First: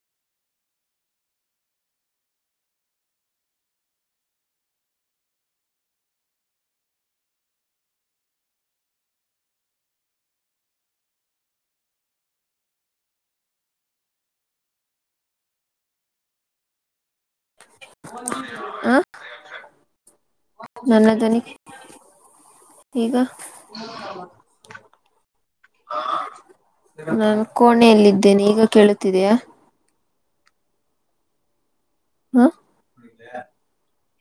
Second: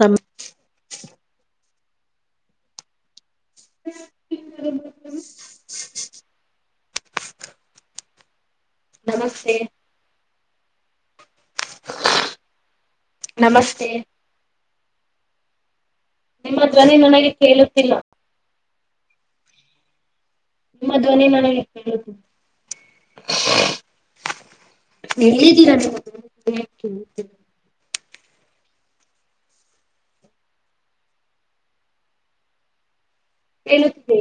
ತಮ್ಮ [inaudible] ನಮಸ್ತೆ ನಮಸ್ತೆ ನಿಮ್ಮ ಜ್ವನಿ ನನಗೆ ಕೇಳುತ್ತಿಲ್ಲ ಆ ನಿಮ್ಮ ಧ್ವನಿ ನನಗೆ ಹೇಳುತ್ತ ಈಗ ಎಳಿದಿರ ನೀವ್ ್ದೇನೆ ಈಗ ಕೇಳುತ್ತಿದಯಾ ಹಾ ಹೇಲಿತೆ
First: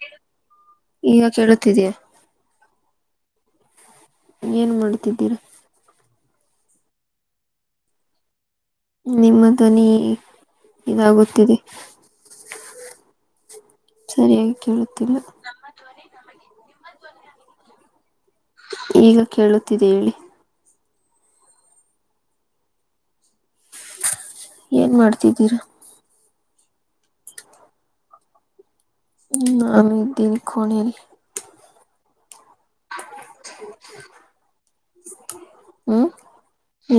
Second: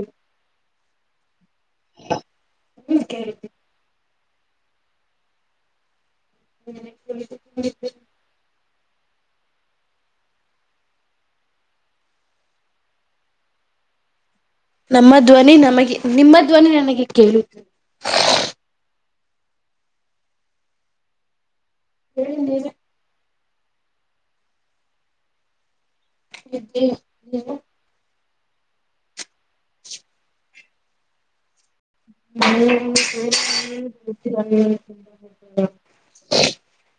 ಈಗ ಕೇಳುತ್ತಿದೀಯ ಹ್ಮ ಕೇಳ ಏನ್ ಮಾಡ್ತಿದ್ದೀರಾ [inaudible] ನಿಮ್ಮ ಧ್ವನಿ ಇದಾಗುತ್ತಿದೆ ಸರಿ ನಮ್ಮ ಧ್ವನಿ ನಮಗೆ ನಿಮ್ಮ ಧ್ವನಿ ನನಗೆ ಕೇಳುತ್ತದೆ ಈಗ ಕೇಳುತ್ತಿದೆ ಹೇಳಿ ಹೇಳ ನೀನು ಏನ್ ಮಾಡ್ತಿದ್ದೀರಾ ಹ ನೀನು ನಾನ ಈ ದಿನ ಕ ತರ್ ತರ್ ಹ್ಮ್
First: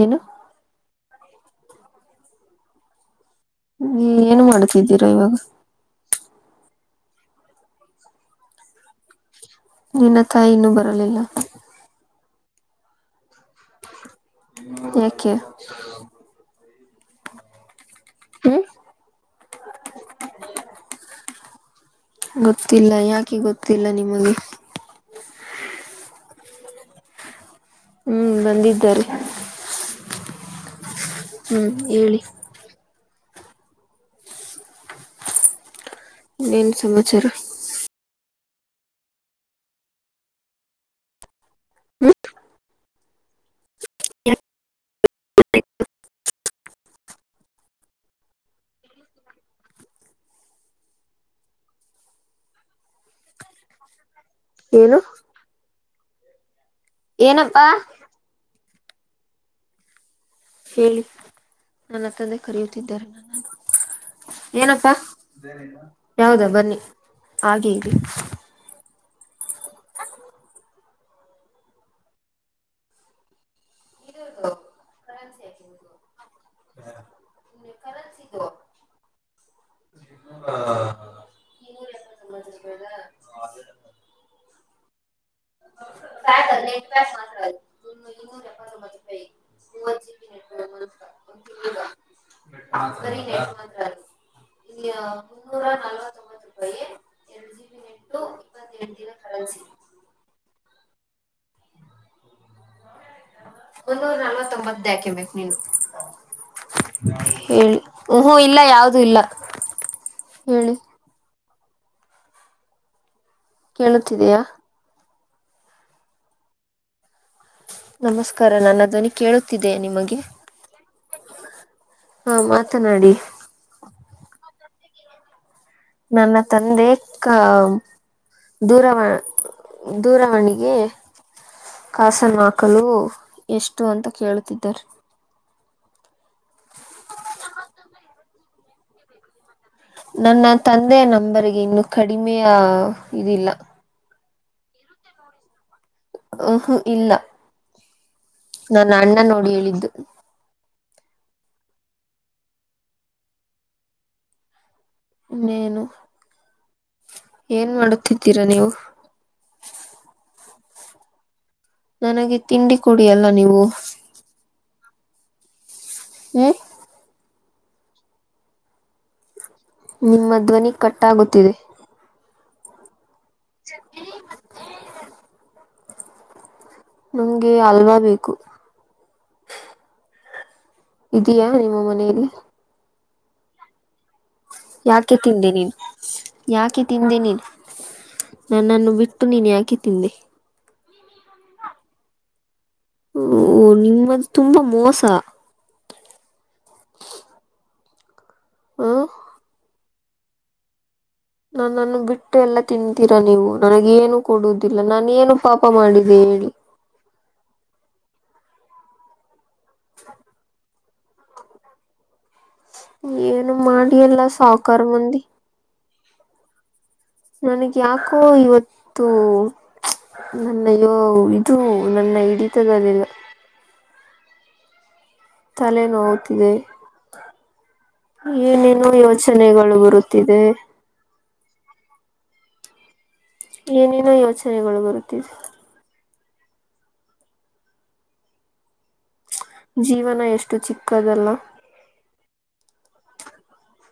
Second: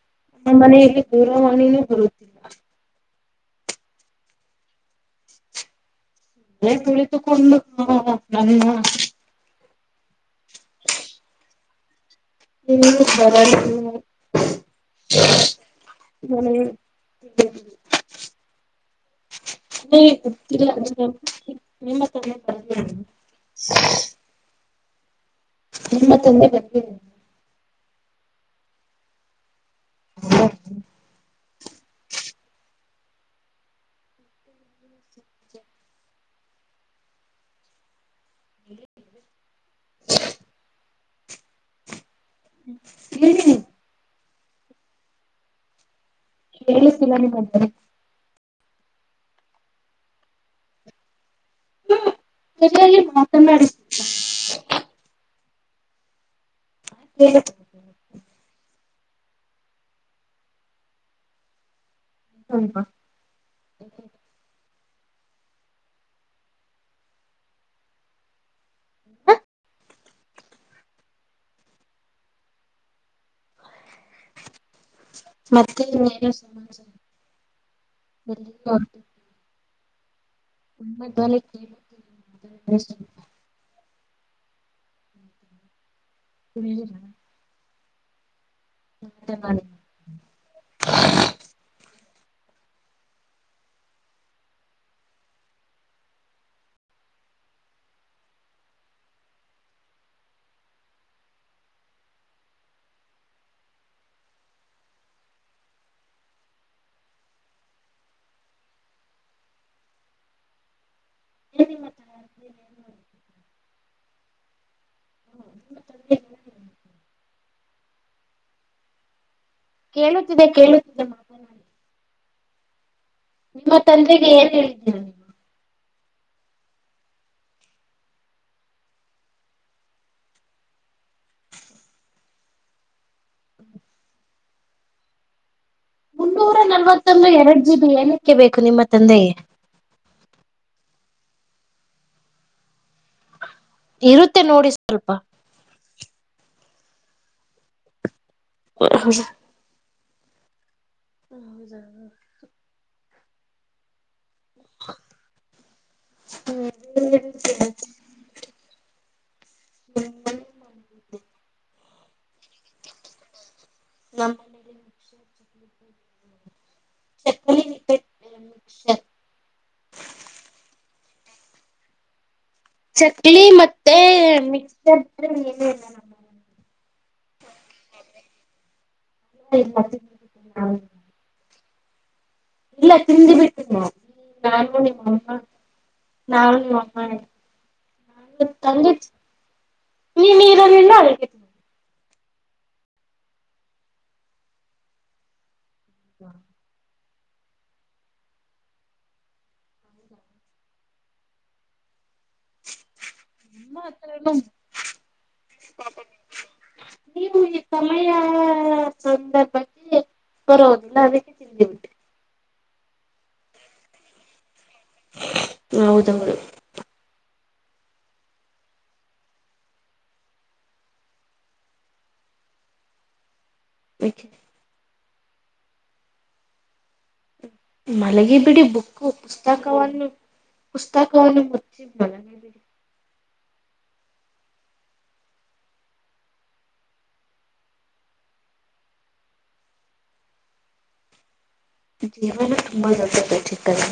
ಏನು ನಮ್ಮ ಮನೆಯಲ್ಲಿ ದೂರವಾಣಿನೂ ಬರುತ್ತಿಲ್ಲ ನೀ ಏನು ಮಾಡ್ತಿದ್ದೀರಾ ಇವಾಗ ಅ ತಿಳಿತುಕೊಂಡು ಹ ನನ್ನ ನಿನ್ನ ತಾಯಿ ಇನ್ನುೂ ಬರಲಿಲ್ಲ ಇ ಕು ಬರ ಯೆಕೆ ಹ್ಮ ನ ಗೊತ್ತಿಲ್ಲ ಗೊತ್ತಿಲ್ಲ ಯಾಕೆ ಗೊತ್ತಿಲ್ಲ ನಿಮಗೆ ನಿ ಮತ್ತೊಂದೆ ಬ ಹ್ಮ್ ಬಂದಿದ್ದಾರೆ ಹ ಹ್ಮ್ ಹೇಳಿ ಇನ್ನೇನ್ ಸಮಾಚಾರ ಹ್ಮ [unintelligible] ಕಕ್ಕಲ ನಿಮ್ಮರೆ ಸರಿಯಾಗಿ ಮಾತನಾಡಿದ ಏನು ಏನಪ್ಪಾ ಹೇಳಿ ನನ್ನ ತಂದೆ ಕರಿಯುತ್ತಿದ್ದಾರೆ ನನ್ನ ಏನಪ್ಪಾ ಯಾವದಾ ಬನ್ನಿ ಹಾಗೆ ಈಗೆ ಹ ಮತ್ತೆ ಉದ ಕಾಯ ಚ ನ ಕಸ್ ಮಾಡ ನಡಿ ಮುನ್ನೂರ ನೊತ್ತು ಇಪ್ಪತ್ತೆಂಟು ದಿನ ಕರೆನ್ಸಿ ಒಂದುೂರ ನಲ್ವತ್ತೊಂಬತ್ತ ಹಾಕಿಬೇಕು ನೀನು ಹೇಳಿ ಹಹೂ ಇಲ್ಲ ಯಾವ್ದೂ ಇಲ್ಲ ಹೇಳಿ ಎನ ಮಾತ್ರ ಕೇಳುತ್ತಿದಯಾ ನಮಸ್ಕಾರ ನಾನು ಅದ್ನಿ ಕೇಳ ಕೇಳುತ್ತಿದೆ ಕೇಳುತ್ತಿದೆ ಮಾತನಾಡಿ ಹಾ ಮಾತನಾಡಿ ನಿಮ್ಮ ತಂದೆಗೆ ಏನ್ ಹೇಳಿದ್ದೀರ ನೀ ನನ್ನ ತಂದೆ ಕ ದೂರವ ದೂರವಾಣಿಗೆ ಕಾಸನ್ವಾಕಲು ಎಷ್ಟು ಅಂತ ಕೇಳುತ್ತಿದ್ದರು ಕೆ ಬೇಕು ನಿಮ್ಮ ತಂದೆ ನನ್ನ ತಂದೆಯ ನಂಬರ್ಗೆ ಇನ್ನುೂ ಕಡಿಮೆಯ ಇದಿಲ್ಲ ಇರುತ್ತೆ ನೋಡಿ ಸ್ವಲ್ಪ ಹಹು ಇಲ್ಲ ನನ್ನ ಅಣ್ಣ ನೋಡಿ ಹೇಳಿದ್ದು ಹೌದ ನ್ನೇನು ಏನ್ ಮಾಡುತ್ತಿದ್ದೀರಾ ನೀವು [unintelligible] ನನಗೆ ತಿಂಡಿ ಕುಡಿಯಲ್ಲ ನೀವು ನಮ್ಮ ಹ್ಮ್ [unintelligible] ನಿಮ್ಮ ಧ್ವನಿ ಕಟ್ಟಾಗುತ್ತಿದೆ ಚಕ್ಲಿ ಮತ್ತೆ ಮಿಕ್ರ್ ನಮ್ಗೆ ಅಲ್ವಾ ಬೇಕು ಹ ಇದಯಾ ನಿಮ್ಮ ಮನೇಲಿ ಇಲ್ಲ ತಿಂದು ಬಿಟ್ಟ ಯಾಕೆ ತಿಂದೆ ನೀನ್ ಯಾಕೆ ತಿಂದೆ ನೀನ್ ನನ್ನನ್ನು ಬಿಟ್ಟು ನೀನ್ ಯಾಕೆ ತಿಂದೆ ಅ ಹ ನಿಮ್ಮದು ತುಂಬಾ ಮೋಸ ಹಾ ಹ ನಾ ನನ್ನು ಬಿಟ್ಟ ಎಲ್ಲ ತಿಂತೀರಾ ನೀವು ನನಗ ಏನು ಕೊಡುದಿಲ್ಲ ನಾನ ಏನು ಪಾಪ ಮಾಡಿದೆ ಹೇಳಿ ನೀವು ಆಯಾ ಸಂದರ್ಭಕ್ಕೆ ಬರೋವುದಿಲ್ಲ ಅದಕ್ಕೆ ತಿಂದ ಉಟೆ ಏನು ಮಾಡಿ ಎಲ್ಲಾ ಸಾಹಕಾರ ಮಂದಿ ಹೌದೌದು ನನಗ್ ಯಾಕೋ ಇವತ್ತು ನನ್ನಯೋ ಇದು ನನ್ನ ಇಡಿತ ಮ ತಲೆ ನೋವುತ್ತಿದೆ ಮಲಗಿ ಬಿಡಿ ಏನೇನೋ ಬುಕ್ ಯೋಚನೆಗಳು ಪುಸ್ತಕವನ್ನು ಬರುತ್ತಿದೆ ಪುಸ್ತಕವನ್ನು ಏನೇನೋ ಯೋಚನೆಗಳು ಬರುತ್ತಿದೆ ಜೀವನ ಎಷ್ಟು ಚಿಕ್ಕದಲ್ಲ ಜೀವನ ತುಂಬಾ ಜಲ್ತ ಪ್ರ ಚಿಕ್ಕರೆ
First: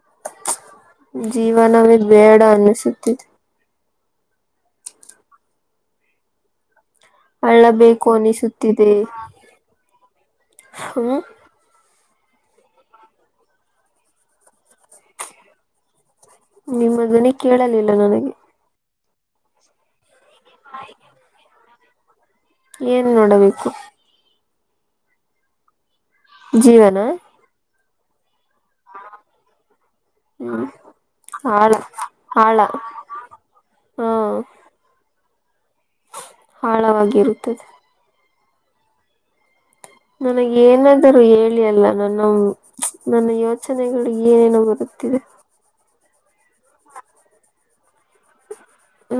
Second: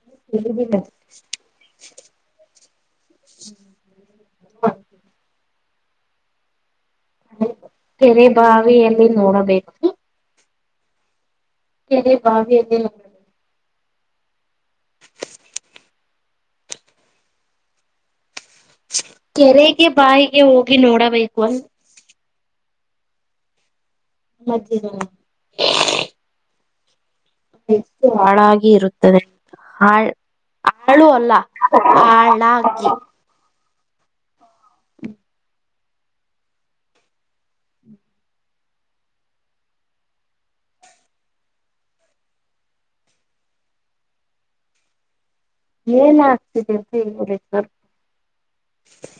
ಇ ಜೀವನವೇ ಬೇಡ ಅನ್ನಸುತ್ತಿದೆ ಹೌ ಅಳ್ಳಬೇಕು ಅನಿಸುತ್ತಿದೆ ಹ್ಮ ಭಾವ ಅ ನಿಮ್ಮದನ್ನೇ ಕೇಳಲಿಲ್ಲ ನನಗೆ ಕೆರೆಗೆ ಬಾಯಿಗೆ ಹೋಗಿ ನೋಡಬೇಕು ಅ ಏನ್ ನೋಡಬೇಕು ಮತ್ತೆ ಜೀವನ ಎಷ್ಟು ಹಾಳೆ ಇರುತ್ತದೆ ಆ ಹ್ಮ್ ಆಳು ಅಲ್ಲ ಆಳ ಹಳ ಆಳ ಹಾಕಿ ಹಾ ಆಳವಾಗಿರುತ್ತದೆ ನನಗ್ ಏನಾದರುೂ ಹೇಳಿ ಅಲ್ಲ ನಾನ ನನ್ನ ಯೋಚನೆಗಳು ಏನೇನು ಬರುತ್ತಿದೆ ಏನ್ ಆಗ್ತಿದೆ ಅಂತವರ್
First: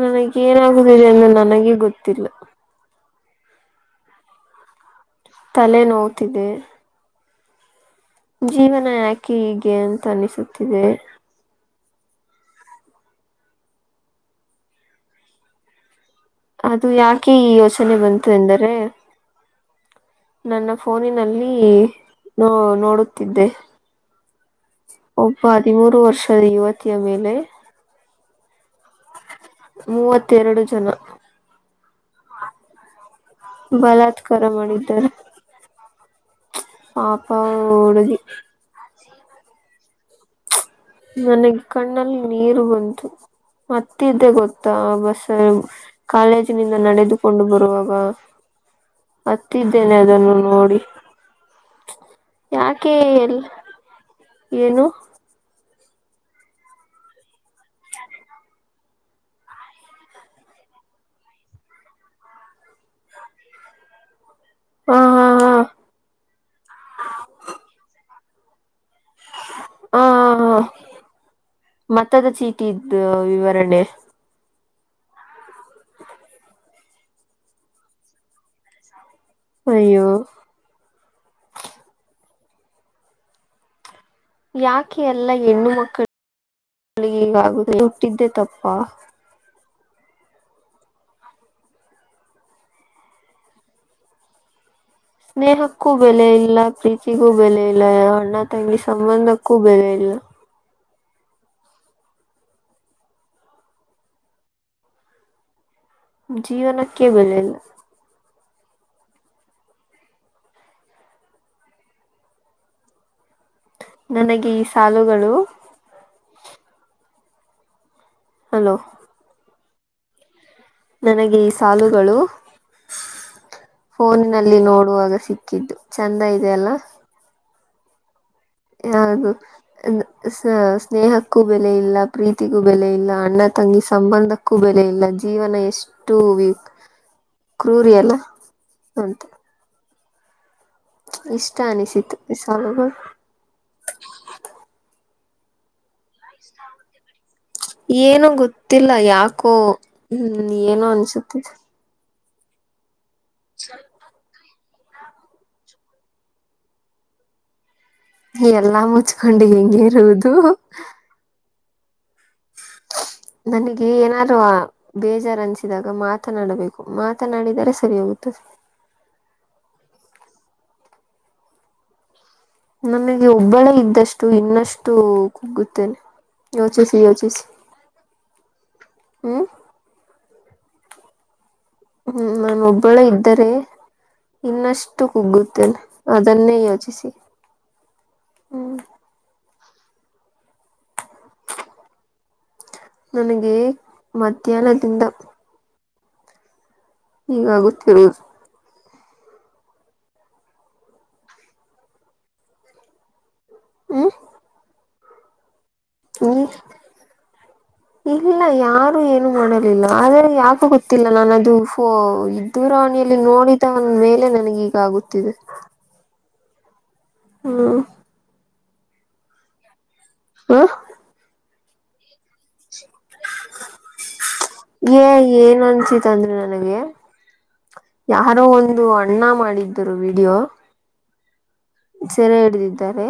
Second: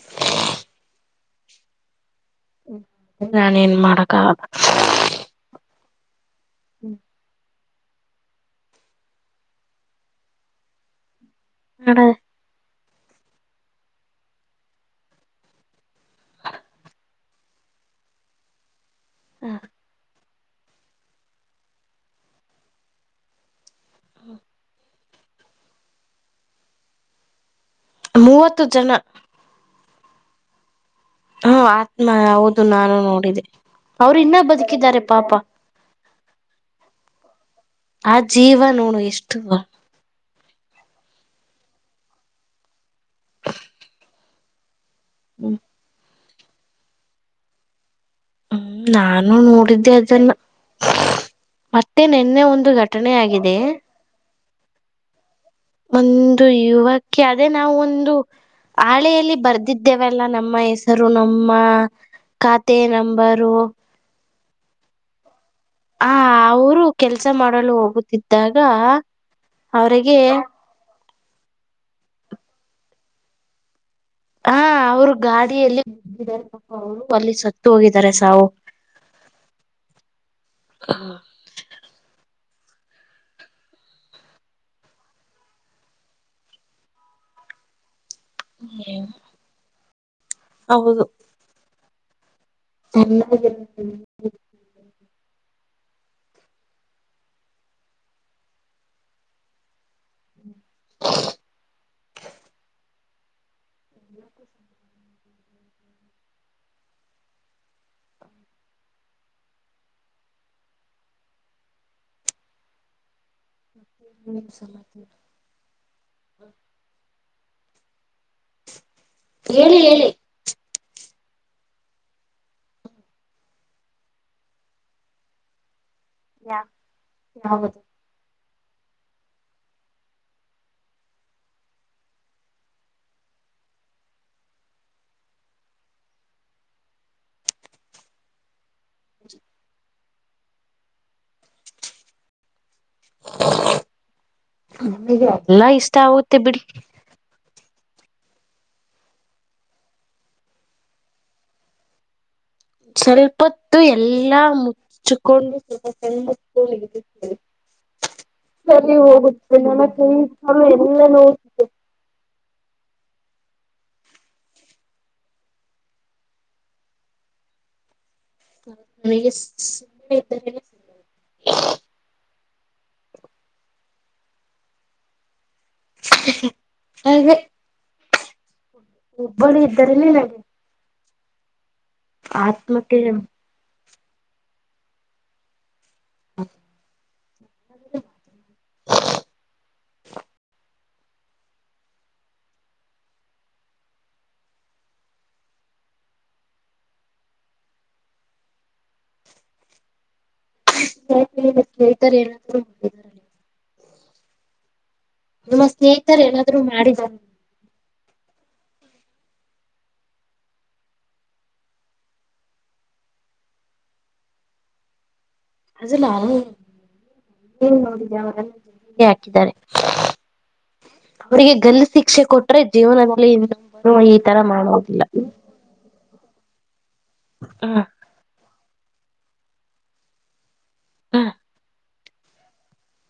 ನನಗ ಏನಾಗುದಿದೆ ಅಂದ ನನಗೆ ಗೊತ್ತಿಲ್ಲ ಹ್ಮ ನಾನ ನ್ ಮಾಡಕ್ಕಾಗದ ತಲೆ ನೋತಿದೆ ಜೀವನ ಯಾಕೆ ಹೀಗೆ ಅಂತ ಅನಿಸುತ್ತಿದೆ ಹಡ ಅದು ಯಾಕೆ ಈ ಯೋಚನೆ ಬಂತು ಎಂದರೆ ಹಾ ನನ್ನ ಫೋನಿನಲ್ಲಿ ನೋ ನೋಡುತ್ತಿದ್ದೆ ಹ್ಮ ಒಬ್ಬ ಹದಿಮೂರು ವರ್ಷದ ಯುವತಿಯ ಮೇಲೆ. ಮೂವತ್ತು ಜನ. ಮೂವತ್ತೆರಡು ಜನ. ಹಾ ಹೌದು ನಾನು ನೋಡಿದೆೆ ಅವರು ಇನ್ನ ಬಲಾತ್ಕಾರ ಬದುಕಿದ್ದಾರೆ ಪಾಪ. ಹ. ಆ ಜೀವ ನೋಡು ಎಷ್ಟು. ನನಗ್ ಕಣ್ಣಲ್ಲಿ ನೀರು ಬಂತು ಅತ್ತಿದೇ ಗೊತ್ತಾ. ಬಸ್ ಹ್ಮ್ ಕಾಲೇಜಿನಿಂದ ನಡೆದುಕೊಂಡು ಬರುವಾಗ. ಹ್ಮ್ ನಾನು ನೋಡಿದ್ದೆ ಹತ್ತಿದ್ದೇನೆ ಅದನ್ನ. ಅದನ್ನು ನೋಡಿ ಮತ್ತೆ ನಿನ್ನೆ ಒಂದು ಯಾಕೆ ಘಟನೆ ಎಲ್ ಆಗಿದೆ. ಏನು. ಒಂದು ಯುವಕ್ಕೆ ಅದೇ ನಾವ ಒಂದು. ಹಾಳೆಯಲ್ಲಿ ಬರ್ದಿದ್ದೇವೆಲ್ಲ ನಮ್ಮ ಹೆಸರು ನಮ್ಮ. ಖಾತೆ ನಂಬರು. ಹಾ ಹಾ ಹಾ. ಹ ಅವರು ಕೆಲ್ಸ ಮಾಡಲು ಹೋಗುತ್ತಿದ್ದಾಗ. ಹಾ ಅವರಿಗೆ. ಹಾ ಹಾ ಮತದ ಚೀಟಿ ಇದ್ದು ವಿವರಣೆ. ಹಾ ಅವರು ಗಾಡಿಯಲ್ಲಿ ಬಿದ್ದಾರೆ ಪಾಪಾ ಅವರು ಅಲ್ಲಿ ಸತ್ತು ಹೋಗಿದ್ದಾರೆ ಸಾವು. ಅಯ್ಯೋ. ಯಾಕೆ ಎಲ್ಲ ಹೆಣ್ಣು ಮಕ್ಕಳು ಇಗೆ ಹಿಂಗ ಆಗುವುದು. ಟ್ಟಿದ್ದೆ ತಪ್ಪಾ. ಹೌದು. [unintelligible] ಸ್ನೇಹಕ್ಕೂ ಬೆಲೆ ಇಲ್ಲ ಪ್ರೀತಿಗೂ ಬೆಲೆ ಇಲ್ಲ ಅಣ್ಣ ತಂಗಿ ಸಂಬಂಧಕ್ಕೂ ಬೆಲೆ ಇಲ್ಲ. [unintelligible] [inaudible] ಜೀವನಕ್ಕೆ ಬೆಲೆ ಇಲ್ಲ. ನನಗೆ ಈ ಸಾಲುಗಳು. ಹಲೋ. ಹೇಳಿ ಹೇಳಿ. ನನಗೆ ಈ ಸಾಲುಗಳು. ಫೋನಿನಲ್ಲಿ ನೋಡುವಾಗ ಸಿಕ್ಕಿದ್ದು ಚಂದ ಇದೇ ಅಲ್ಲ. [inaudible] ಹದು ಸ್ನೇಹಕ್ಕೂ ಬೆಲೆ ಇಲ್ಲ ಪ್ರೀತಿಗೂ ಬೆಲೆ ಇಲ್ಲ ಅಣ್ಣ ತಂಗಿ ಸಮ. ಸಂಬಂಧಕ್ಕೂ ಬೆಲೆ ಇಲ್ಲ ಜೀವನ ಎಷ್ಟು. ಕ್ರೂರಿ ಅಲ್ಲಾ ಅಂತ. ಇಷ್ಟ ಅನಿಸಿತು ಇ ಸಾಲುಗಳು. ನಿಮಗೆ ಎಲ್ಲಾ ಇಷ್ಟ ಆಗುತ್ತೆ ಬಿಡಿ. ಏನೂ ಗೊತ್ತಿಲ್ಲ ಯಾಕೋ ಹ್ಮ ಏನೋ ಅನ್ಸುತ್ತಿದೆ. ಸ್ವಲ್ಪತ್ತು ಎಲ್ಲಾ. ಮುಚ್ಚಕೊಂಡೊಂಡ. [unintelligible] ಎಲ್ಲಾ ಸರಿ ಮುಚ್ಕೊಂಡು ಹೋಗುತ್ತೆ ಹೆಂಗೆ ನನ ಕ ಈ ಇರುವುದು ಚಲ ಎಲ್ಲ ನೋಡ್ತ್ತೆ. [inaudible] ನನಗೆ ಏನಾದ್ರೂ ಬೇಜಾರು ಅನ್ಸಿದಾಗ ಮಾತನಾಡಬೇಕು ಮಾತನಾಡಿದರೆ ಸರಿ ಹೋಗುತ್ತದೆ. [unintelligible] ನಮಗೆ ಒಬ್ಬಳೆ ಇದ್ದಷ್ಟು ಇನ್ನಷ್ಟು. ಗೊತ್ತಿಲ್ಲ ಯೋಚಿಸಿ ಯೋಚಿಸಿ. ಹ್ಮ್ ಒಬ್ಬಳು ಇದ್ದಾರೆ ನೀನಗೆ. ಹ್ಮ್ ನಾನು ಒಬ್ಬಳೆ ಇದ್ದರೆ ಇನ್ನಷ್ಟು ಕುಗ್ಗುತ್ತೇನೆ. ಅದನ್ನೇ ಯೋಚಿಸಿ ಹ್ಮ್ ನನಗೆ ಮಧ್ಯಾಹ್ನದಿಂದ ಈಗಾಗುತ್ತಿ [unintelligible] ಲ್ಲ ಕೇಳ್ತಾರೆ ಏನಾದೂ ಹೋಗಿದಾರ ನೀ ಹ್ಮ್ ನೀಮ್ಮ ಸ್ನೇಹಿತರು ಹ್ಮ್ ಏನಾದ್ರರು ಮಾಡಿದಿದ್ದಾರೆ ಇಲ್ಲ ಯಾರು ಏನು ಮಾಡಲಿಲ್ಲ ಆದರೆ ಯಾಕು ಗೊತ್ತಿಲ್ಲ ನಾನು ಅದು ಫೋ ದೂರವಾಣಿಯಲ್ಲಿ ನೋಡಿದನ್ ಮೇಲೆ ನನಗೆ ಈಗ ಆಗುತ್ತಿದೆ ಅದಲ್ಲ ಹ್ಮ್ ನೋಡಿದೆ ಅವರೆಲ್ಲ ಜಿಗೆ ಹಾಕಿದ್ದಾರೆ ಹಾ ಗಲ್ಲಿ ಶಿಕ್ಷೆ ಕೊಟ್ರೆ ಜೀವನದಲ್ಲಿ ಇನ್ನ ಈ ತರ ಮಾಡೋದಿಲ್ಲ ಏ [unintelligible] ನನಗೆ ಹ ಯಾರೋ ಒಂದು ಅಣ್ಣ ಮಾಡಿದ್ದರು ವಿಡಿಯೋ ಹ್ ಸೆರೆ ಹಿಡಿದಿದ್ದಾರೆ